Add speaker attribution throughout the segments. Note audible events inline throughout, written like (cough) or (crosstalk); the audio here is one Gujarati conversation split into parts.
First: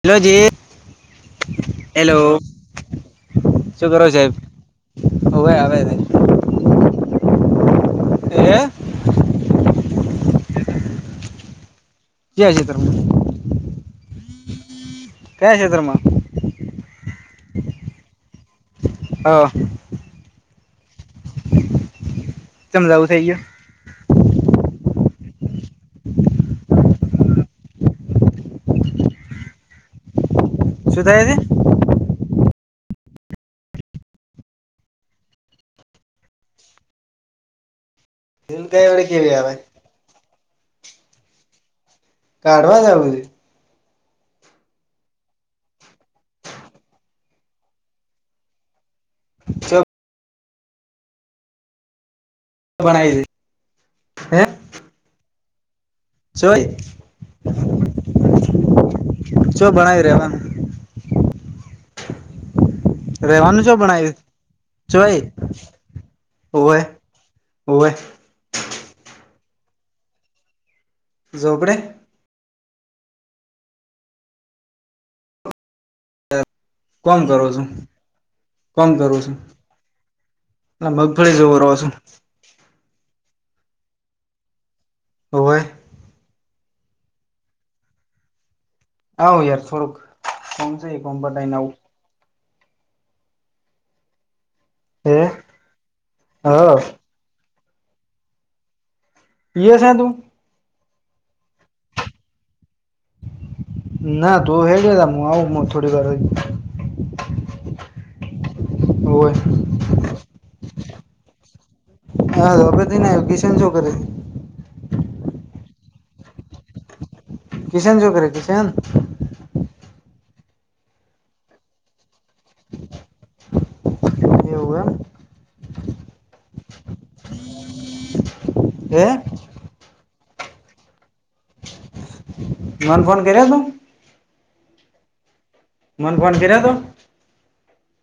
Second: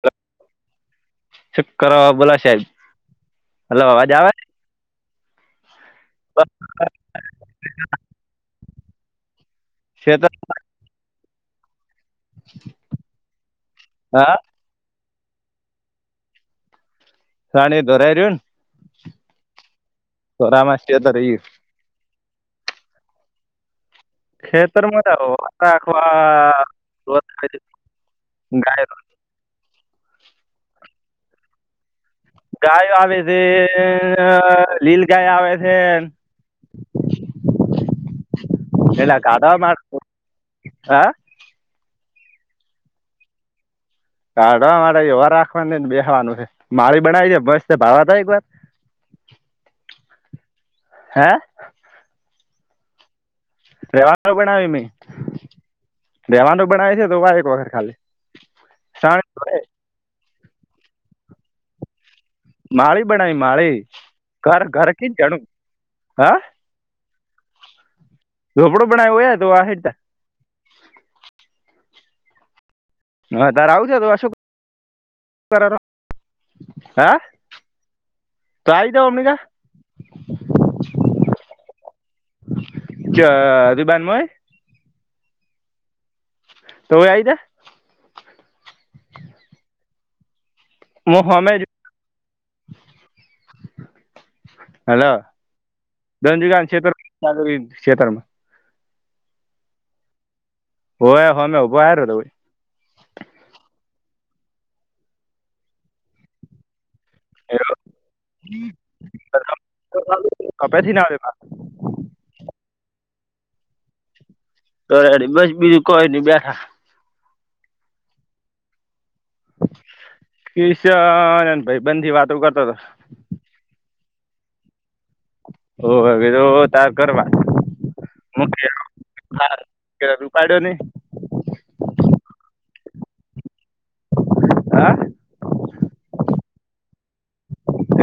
Speaker 1: હેલોજી- -
Speaker 2: (unintelligible) બોલા સાહેબ હલો
Speaker 1: શું કરો
Speaker 2: અવાજ આવે?
Speaker 1: સાહેબ હવે આવે છે
Speaker 2: બ-
Speaker 1: એ
Speaker 2: - ષેત્ર
Speaker 1: કે છે તમે?
Speaker 2: હા.
Speaker 1: ક્યાં સેત્રા માં?
Speaker 2: સાણી દ ધોરાય રહ્યુંન?
Speaker 1: હ.
Speaker 2: તોરામા છે તો રીલ
Speaker 1: સમજાવું થઇ ગયું.
Speaker 2: ખેતરમાં ચાલો આ આખવા (unintelligible) ગાય- -
Speaker 1: શું થયે છે
Speaker 2: ગાયો આવે છે લીલ ગાય આવે છે.
Speaker 1: કઈ વડે
Speaker 2: એલા
Speaker 1: કેવી આવે
Speaker 2: ગાઢ હ
Speaker 1: કાઢવા જ છે.
Speaker 2: કાઢવા માં એવા રાખવાની ને બેવાનું છે મારી બનાવી છેે મસ્ત ભાવા ત એક વાર- -
Speaker 1: (unintelligible)
Speaker 2: હે
Speaker 1: બણાય છે.
Speaker 2: રેવા
Speaker 1: હે
Speaker 2: બનાાવ મેં- - રહેેવાનું
Speaker 1: ચોય
Speaker 2: બણાય છે તો વા એક એક વખર ખાલી સાણી
Speaker 1: જો ભણાવ રહ્યા હ- -
Speaker 2: માળી બનાવી
Speaker 1: રેવાનું જો
Speaker 2: માળી
Speaker 1: ભણાય
Speaker 2: ઘર ઘર કી
Speaker 1: જોય
Speaker 2: જાણું હા
Speaker 1: હોવે હોવે.
Speaker 2: રોપડો બનાવ હો તો આહેડ
Speaker 1: જોપડે- -
Speaker 2: હા તાર આવુંજ તો અશોક કર
Speaker 1: કોમ કરો છું
Speaker 2: તો
Speaker 1: કોમ
Speaker 2: આવી જાઓ
Speaker 1: કરો
Speaker 2: અમની
Speaker 1: છું? ના મગફળી જવું રહો છું.
Speaker 2: જ રબનમાંય- -
Speaker 1: હો હોવે
Speaker 2: તો આઈજા
Speaker 1: (unintelligible)
Speaker 2: હ હમે
Speaker 1: પટાઈને
Speaker 2: જ
Speaker 1: આવું
Speaker 2: હલો
Speaker 1: હે
Speaker 2: ધંજીુગ
Speaker 1: હ
Speaker 2: ક્ષેત્રરી ક્ષેત્રમાં
Speaker 1: પીએ છે તું
Speaker 2: ઓ હ મેં ઉભોા્યો હતો
Speaker 1: ના તું હે ગ હું આવું થોડી વાર હોય
Speaker 2: હ કપેથી ના આવેમાં
Speaker 1: હા હવેધીને એજ્યુકેશન શું કરે
Speaker 2: તો બસ બીજું કોઈ નહી બેઠા
Speaker 1: કિશન કરે કિશન
Speaker 2: કીશન ભાઈબંધ થી વાતો કરતો હતો
Speaker 1: એવું એમ
Speaker 2: ઓ હવે તો તાર કરવા
Speaker 1: હે
Speaker 2: હા ઉપાડ્યો ને
Speaker 1: મન ફોન કર્યા તું
Speaker 2: હા
Speaker 1: મન ફોન કર્યા તો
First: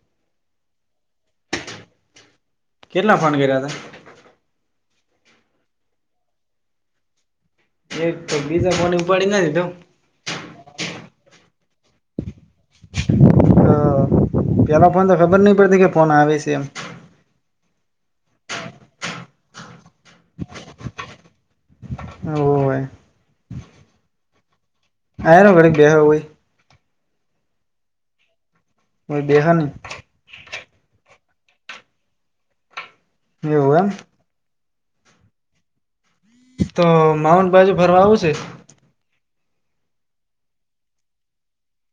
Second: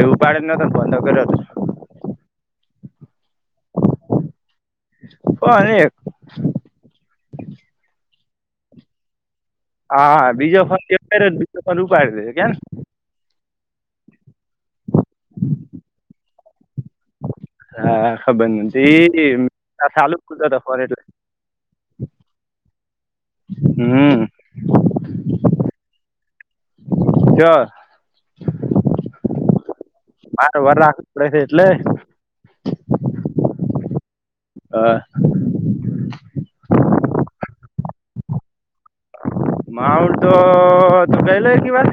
Speaker 2: એ ઉપાડે જ નતો ફોનકર્યો
Speaker 1: કેટલા ફોન કર્યા હતા
Speaker 2: ઓ અનેક
Speaker 1: એક તો બીજા કોણી ઉપાડી નથી તઉ
Speaker 2: હાા બીજો ફન એ બીજો ફન ઉપાડી દે છે કેને
Speaker 1: તો પેલા ફોન તો ખબર નહી પડતી કે ફોન આવે છે એમ
Speaker 2: હા ખબર નથી એ ચાલુ કધ ફરે એટલે (inaudible)
Speaker 1: હ હોવે
Speaker 2: હમ
Speaker 1: આયો ને ઘડીક બે હોવે.
Speaker 2: જ
Speaker 1: મારી બેહન
Speaker 2: મારે વર રાખ પડે છે એટલે?
Speaker 1: એવું એમ?
Speaker 2: હા
Speaker 1: તો માઉન્ટ બાજુ ફરવા આઉ સે?
Speaker 2: માઉન્ટ તું ગયેલો એકેવાર?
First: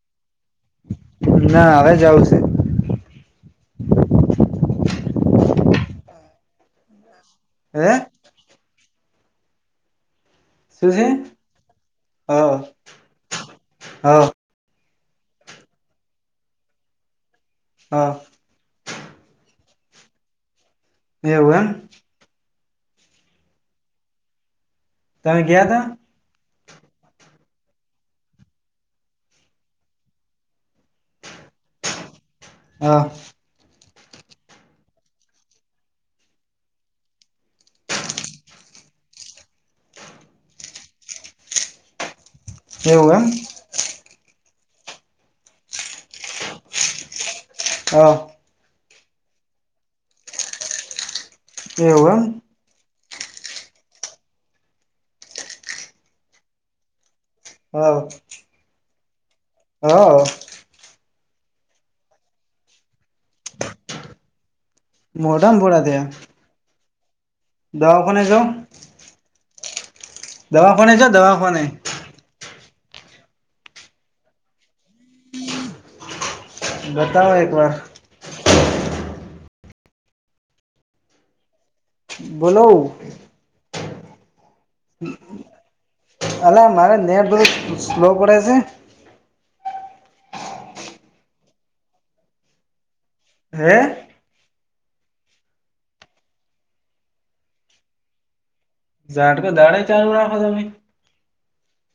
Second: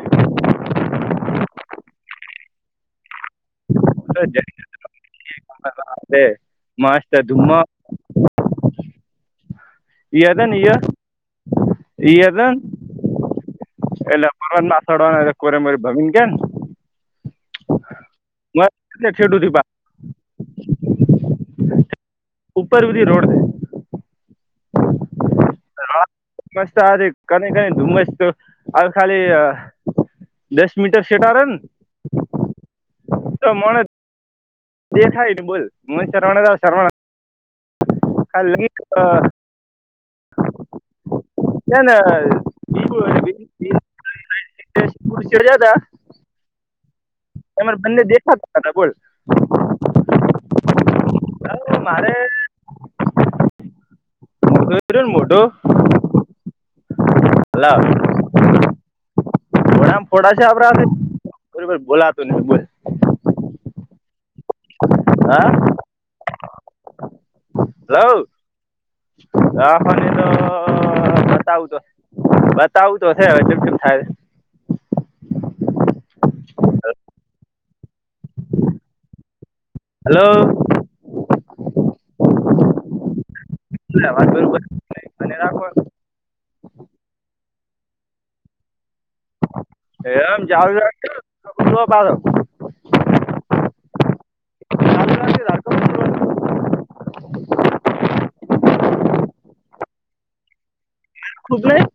Speaker 1: ના હવે જાઉં છે.
Speaker 2: (inaudible) છે મસ્ત ધૂમ
Speaker 1: હે?
Speaker 2: ઈ હત ને ઈય
Speaker 1: શું છે
Speaker 2: ઈ હત ન
Speaker 1: હ હ
Speaker 2: એટલે (inaudible) કોરેમોરે ભમીને ગયા ને.
Speaker 1: હહ
Speaker 2: એટલે છેટુ થયું પા
Speaker 1: એવું એમ?
Speaker 2: ઉપર બધી રોડ છે.
Speaker 1: તમે ગયાતા?
Speaker 2: હા મસ્ત આરી કની કનીને ધુમ્મસ હવે ખાલી દસ મીટર સેટા રે ને
Speaker 1: હા
Speaker 2: તો મોણ જ દેખાયની બોલ (unintelligible) ખાલી (unintelligible) છે ન
Speaker 1: એવું એમ?
Speaker 2: (unintelligible) ગ્યાતા. તમારા બંને
Speaker 1: હા
Speaker 2: દેખાતા તા બોલ. હા
Speaker 1: એવું
Speaker 2: મારે
Speaker 1: એમ?
Speaker 2: તો એ રયો ને મોઢો
Speaker 1: હહ
Speaker 2: ફોડામ ફોડા સાવરા તે એલુ ભાઈ બોલાતું નઈ બોલ. હા
Speaker 1: મોઢામ પુરા થયા. દવાખાને
Speaker 2: હલો
Speaker 1: જાવ
Speaker 2: હા
Speaker 1: દવાખાને જાવ દવાખાને
Speaker 2: (inaudible) તો બતાવું તો હે બતાવું તો હે હવે કેમ કેમ થાય હે.
Speaker 1: બતાવો એકવાર.
Speaker 2: હલો
Speaker 1: બોલો
Speaker 2: (unintelligible) અવાજ બરોબર મને રાખો
Speaker 1: અલા મારે નેટ બહુ સ્લો પડે સે.
Speaker 2: એમ (unintelligible)
Speaker 1: હે?
Speaker 2: ચાલુ રાખજો ધારકો
Speaker 1: ઝાટકો દાડે ચાલુ રાખો તમે?
Speaker 2: ખૂબ જ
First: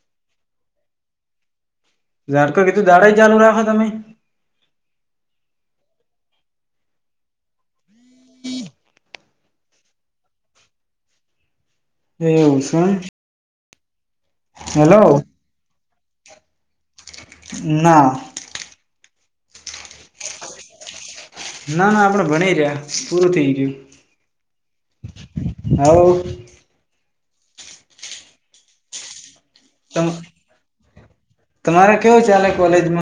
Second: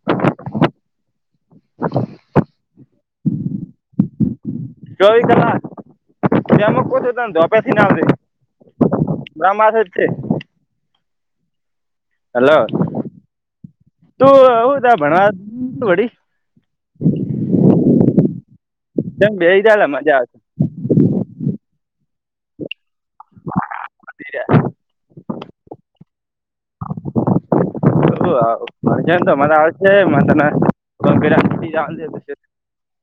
Speaker 1: જાટકો કીધું દાડે ચાલુ રાખો તમે?
Speaker 2: ચોવી કલાક (unintelligible) ધોબે થઈ ને આવજે. ગામ હાથે જ તે.
Speaker 1: એવું સે એમ?
Speaker 2: તો આવું તા
Speaker 1: હેલો
Speaker 2: ભણવા વડી?
Speaker 1: ના
Speaker 2: તમ બેઈ જાલે મજા આવે સે.
Speaker 1: ના ના આપણે ભણી રહ્યા પૂરું થઈ ગયું હ તમ તમારે કેવું
Speaker 2: (inaudible)
Speaker 1: ચાલે કોલેજમાં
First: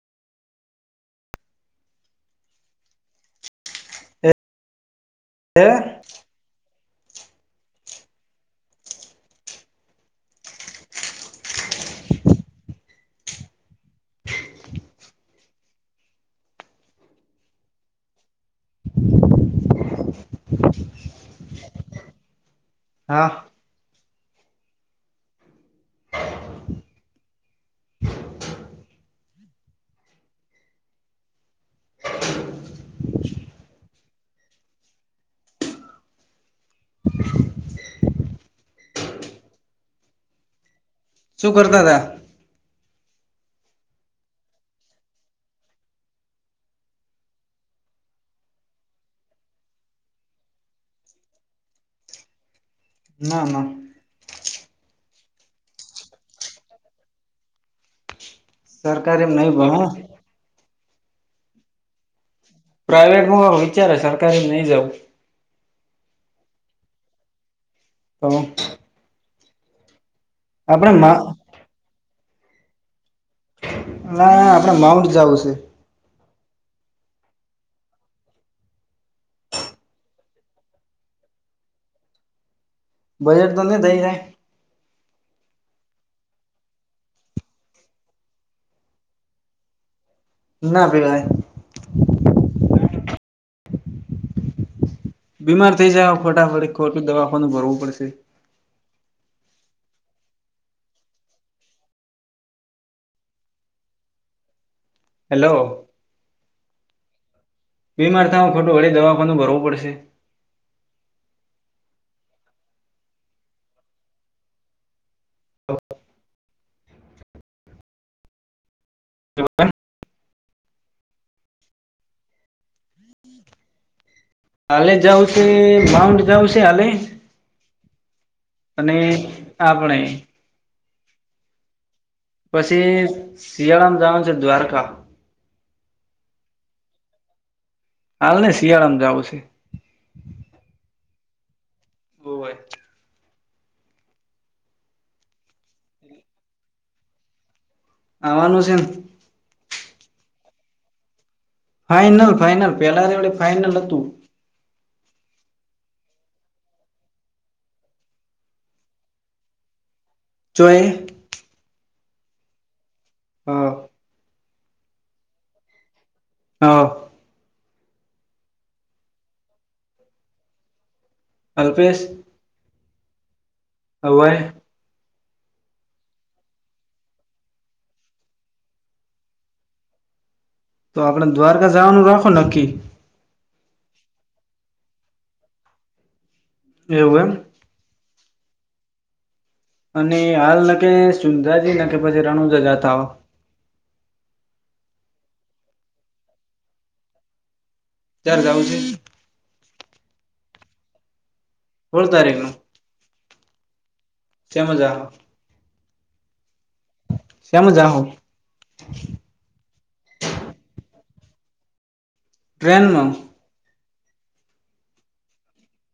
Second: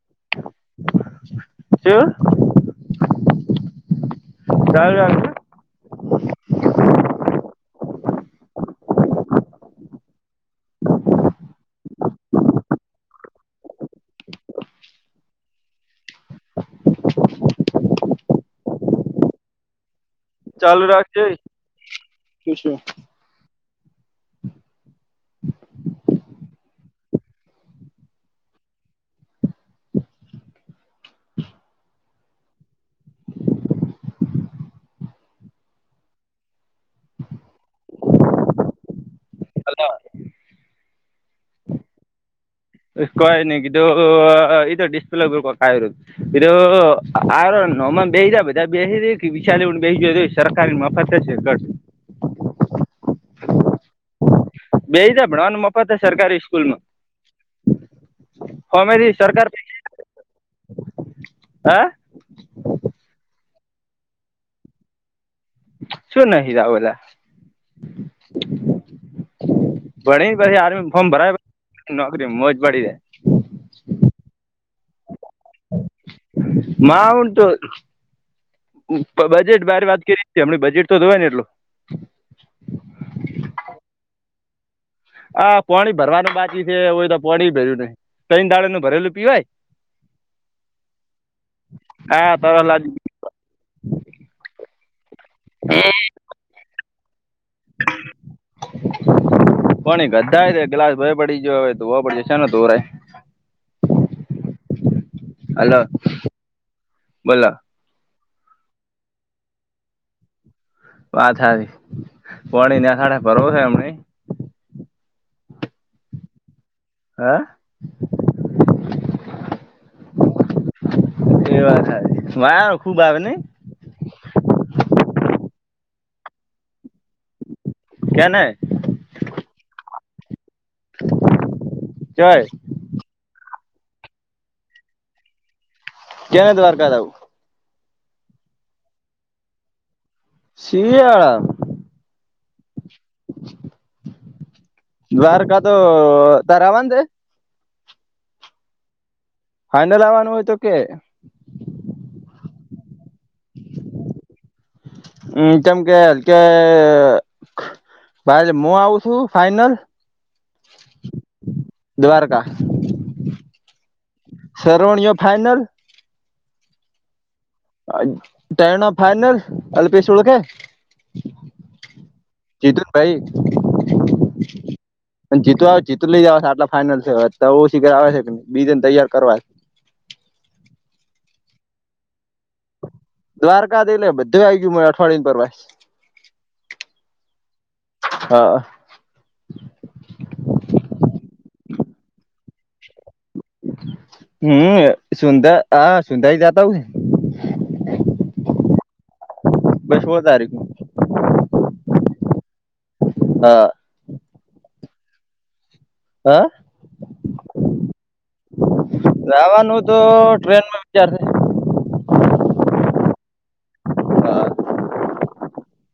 Speaker 2: (unintelligible)
Speaker 1: હે
Speaker 2: ચાલુ રાખજે (unintelligible)
Speaker 1: હા શું કરતા હતા.
Speaker 2: એ કય નય જો ઈ તો ડિસ્પ્લે ઉપર (unintelligible) એ આ નમા બધા બેહી જ કે બે વિશાલ પ બેહી જ સરકારીની મફત છે (unintelligible)
Speaker 1: ના ના
Speaker 2: બેઈ જા ભણવાનું મફત જ સરકારી સ્કૂલ માં અમેથી
Speaker 1: સરકારીમાં
Speaker 2: સરકાર
Speaker 1: નહી
Speaker 2: પૈ
Speaker 1: ભણુ
Speaker 2: હા
Speaker 1: પ્રાઈવેટમાં વિચારે સરકારી નઈ જઉ
Speaker 2: શું નહિ જાઉં એલા
Speaker 1: (unintelligible)
Speaker 2: ભણીન પછી આર્મી
Speaker 1: આપણે
Speaker 2: ફોર્મ
Speaker 1: મા
Speaker 2: ભરાય નોકરી મોજ પડી રહેે
Speaker 1: ના ના આપડ માઉન્ટ જવું છે.
Speaker 2: માઉન્ટ બજેટ બારે વાત કરી છે હમને બજેટ તો જોય ને એટલો
Speaker 1: બજેટ તો નહી થઈ જાય.
Speaker 2: આ પાણી ભરવાનું બાકી છે એય તો પાણી ભર્યું નહી કઈ દાળે નું ભરેલું પીવાય
Speaker 1: ના પીવાય
Speaker 2: હા ત આજ
Speaker 1: બીમાર થઇ જાય ફોટાફડી ખોટું દવાખાનું ભરવું પડશે
Speaker 2: (inaudible) કોણી ગધા ગ્લાસ ભય પડી ગયો હવે તોવા પડ જશે ને તોરા
Speaker 1: હેલો
Speaker 2: અ બોલો
Speaker 1: બીમાર થ ખોટું ઘડે દવાખાનું ભરવું પડશે
Speaker 2: વા થારી પોણી નાખાડે ભરવ છે એમ
Speaker 1: હ
Speaker 2: હા
Speaker 1: કે
Speaker 2: પીવા થાય વા ખુબ આવે નઈ
Speaker 1: હાલે જઉ છે માઉન્ટ જાઉ છે હાલે
Speaker 2: કે ન
Speaker 1: અને આપણે
Speaker 2: કય
Speaker 1: પછી શિયાળામાં જવાનું છે દ્વારકા
Speaker 2: ક્યારે દ્વારકા જવું છે
Speaker 1: હાલ ને શિયાળામાં જાવું છે
Speaker 2: શિયાળો
Speaker 1: હોવે- -
Speaker 2: દ્વારકા તો તારવાની છે
Speaker 1: આવવાનું હ છે ન
Speaker 2: ફાઈનલ આવવાનું હોય તો કે
Speaker 1: ફાાઈનલ ફાાઈનલ પેલા એડે ફાઈનલ હતું.
Speaker 2: હમ જેમ કે કે ખ ભાઈ હું આવઉ છું ફાઈનલ
Speaker 1: જોઈ
Speaker 2: દ્વારકા
Speaker 1: હા
Speaker 2: શરોવણીઓ ફાઈનલ
Speaker 1: અ
Speaker 2: ત્યાર નું ફાઈનલ અલ્પેશ ઓળખ
Speaker 1: અલ્પેશ.
Speaker 2: જીતુન ભાઈ.
Speaker 1: હોવે
Speaker 2: જીત આવે જીત લઈ જવા આટલા ફાાઈનલ છે તો શીખર આવે છે બીજને તૈયાર કરવા
Speaker 1: તો આપડ દ્વારકા જવાનું રાખો નક્કી
Speaker 2: દ્વારકા દ એટલે બધું આવી ગયું મળ અઠવાડિય પરવાસ
Speaker 1: એવું
Speaker 2: હા
Speaker 1: અને હાલ ન કે સુંદરાજી ન કે પછી રણુજજતાઓ
Speaker 2: હમ સુંદા હ સુંદાઈ જતા હ છે.
Speaker 1: ત્યારે જવ છ
Speaker 2: બસ હો તારીખ ન
Speaker 1: (unintelligible)
Speaker 2: હા
Speaker 1: તે મજા
Speaker 2: હા
Speaker 1: સમું જાવા
Speaker 2: જવાનું તો ટ્રેનમાં વિચાર શે.
Speaker 1: ટ્રેનમાં.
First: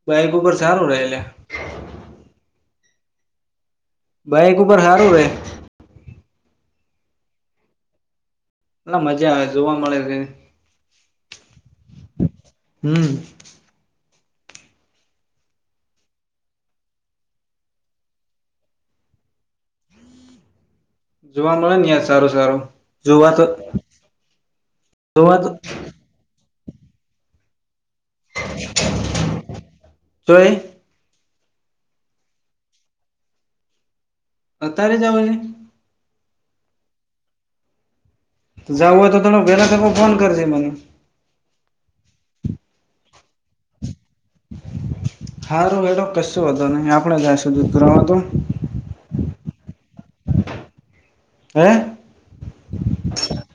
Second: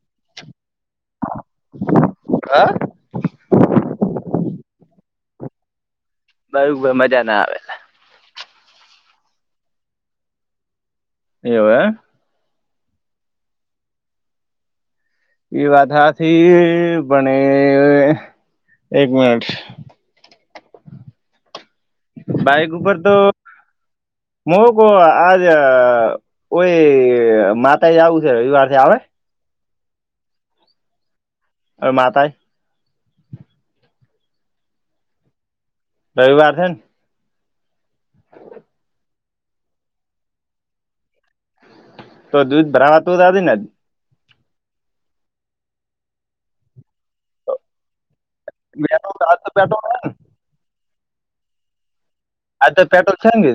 Speaker 1: બાઈક ઉપર સારું રહે લા
Speaker 2: હા
Speaker 1: બાઈક ઉપર હારું રે
Speaker 2: બ મજા ના આવે
Speaker 1: એટલા મજા આવે જોવા મળે.
Speaker 2: એવુ એમ
Speaker 1: હમ
Speaker 2: એ વાત હાથી બને એક મિનિટ (inaudible)
Speaker 1: જોવા મળે ને ય સારું સારું
Speaker 2: બાઈક ઉપર
Speaker 1: જોવા તો જોવા તો
Speaker 2: (unintelligible)
Speaker 1: તોય
Speaker 2: હ મા તાય
Speaker 1: અત્યારે જવા છે.
Speaker 2: રવિવાર હે ન હ
Speaker 1: જાવું હોય તો ત વેલા તકે ફોન કરજે મને
Speaker 2: તો દૂધ ભરાવા તુંધા ને
Speaker 1: હારું હેડો કશું વાધો નહી આપણેે જઈશું દૂધ ભરવામાં તો
Speaker 2: બેઠ રા બેઠો
Speaker 1: હ હે?
Speaker 2: આ તો પેટ્રોલ છે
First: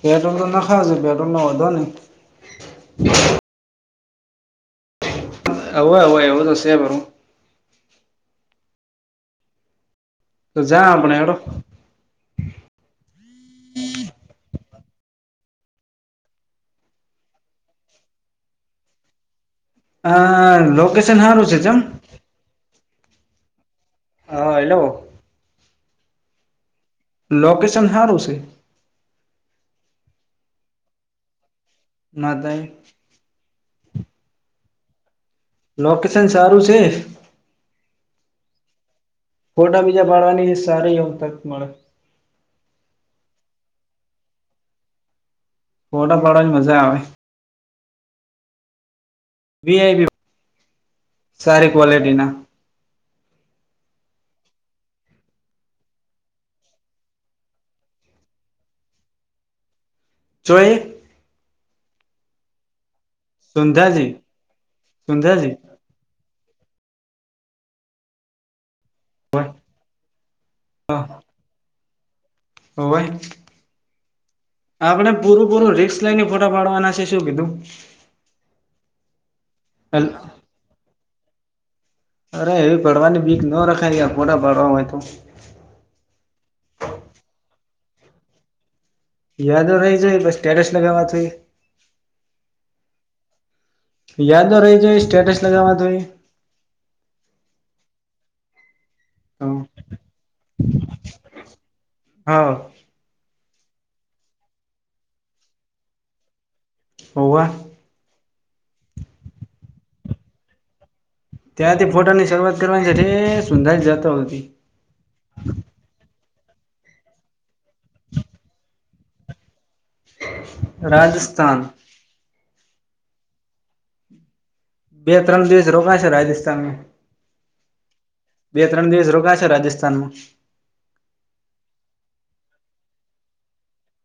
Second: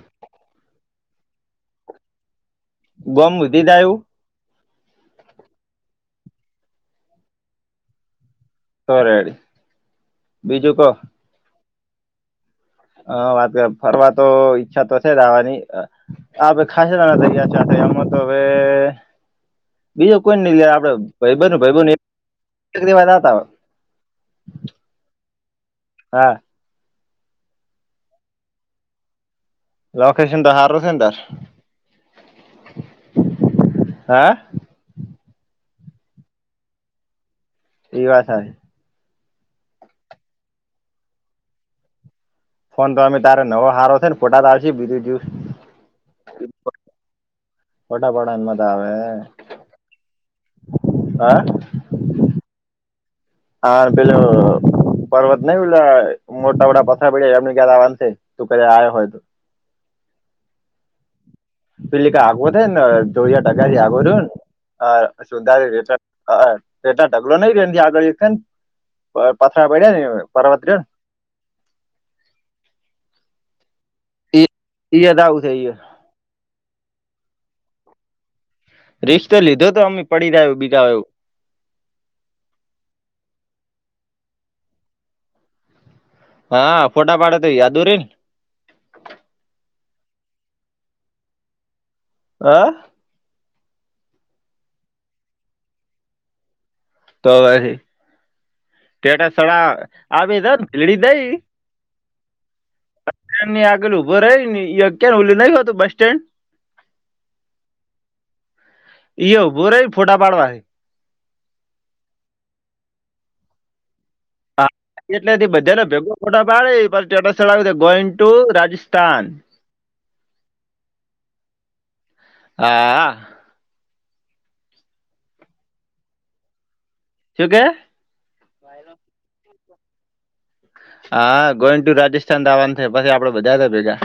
Speaker 1: પેટ્રોલ તો નાખા શે પેટ્રોલ ના હોધો નય-
Speaker 2: (unintelligible)
Speaker 1: ઓવ એવોવ દસ પરું
Speaker 2: કરેજ
Speaker 1: તો જાય આપણે હેડો
Speaker 2: હ વાત કર ફરવા તો ઈચ્છા તો છે જ આવવાની આપે ખાસા જણા થઇ ગયા છે એમાં તો હવે બીજું
Speaker 1: આ
Speaker 2: કોઈય આપડે
Speaker 1: લોકેશન સારું છે
Speaker 2: ભાઈબંધ
Speaker 1: જેમ
Speaker 2: ભાઈબંધ (inaudible)
Speaker 1: હા હેલો
Speaker 2: હા
Speaker 1: લોકેશન હારુ છે
Speaker 2: લોકેેશન તો હારુ છે તાર
Speaker 1: ના તઇ
Speaker 2: હે
Speaker 1: લોકેશન સારું છે
Speaker 2: પીવા થાય
Speaker 1: ફોટા બીજા પાડવાની સારી એવી તક મળે
Speaker 2: ફોન તો અઅમે તારે નવો હારો છ ને ફોટાતા આવશે બીજું જ્યુસ
Speaker 1: ફોટા પાડવાની મજા આવે
Speaker 2: ફોટા પાડવાનો મજા આવે
Speaker 1: વીઆઈપી
Speaker 2: હા
Speaker 1: સારી ક્વલિટી ના
Speaker 2: હા પેલું પર્વત નઈ પલા મોટા બટા પથરા પડયા રહેતા એમને (inaudible) તું કે છે આય હોય તો
Speaker 1: જોએ
Speaker 2: પેલી ક આગવ થાય ને જોરિયા ટકા આગો
Speaker 1: સુંધાજી
Speaker 2: ને
Speaker 1: સુંધાજી
Speaker 2: સુધારી (inaudible) હ એટ ઢગલો નઈ ર આગળ ને
Speaker 1: હોય
Speaker 2: પથરા પડ્યા ને પર્વત રહ્યો ને
Speaker 1: હો ભાઈ
Speaker 2: ને ઈ
Speaker 1: આપણે
Speaker 2: યાદ આવું
Speaker 1: પૂરું
Speaker 2: થઈ
Speaker 1: પૂરું
Speaker 2: ગયું
Speaker 1: રિકશ (unintelligible) ફોટો પાડવાના સે શું કીધું
Speaker 2: રીકસ તો લીધો તો અમમે પડી રહ બીજા હોયું.
Speaker 1: અરે એવી પડવાની બીક ન રખાય તં ફોટા પાડવા હોય તો.
Speaker 2: હા ફોટા પાડેતો યાદો રેય
Speaker 1: યાદો રઈ જાય. બસ સ્ટટેટસ લગાવવા જોયે
Speaker 2: હા
Speaker 1: યાદો રઈ જાય. એ સ્ટટેટસ લગાવવા તઈ
Speaker 2: તો ટા સડા આવી લીડી દઈ
Speaker 1: હા
Speaker 2: બ ની આગળલ ઊભો ર ને ક ઓલું નઈ હતું બસ સ્ટેન્ડ
Speaker 1: હોવ
Speaker 2: ઇયા ઉભા રહીન ફોટા પાડવા
Speaker 1: ત્યાંથી ફોટા ની શરૂઆત કરવાની છે. સુંંધર જાતો હતી.
Speaker 2: એટલે થી બધાને ભેગ ખોટા પાડે પછીટા સ્થળ આવ ગોઈન ટુ રાજસ્થાન.
Speaker 1: રાજસ્થાન
Speaker 2: હા
Speaker 1: બે ત્રણ દિવસ રોકા છે રાજસ્થાન.
Speaker 2: શું કે?
Speaker 1: બે ત્રણ દિવસ રોકા છે રાજસ્થાનમાં.
Speaker 2: હા ગોઈન ટુ રાજસ્થાનવાનું થ પછી આપડે બધા હતા ભેગા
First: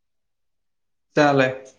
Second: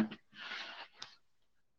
Speaker 1: ચાલે.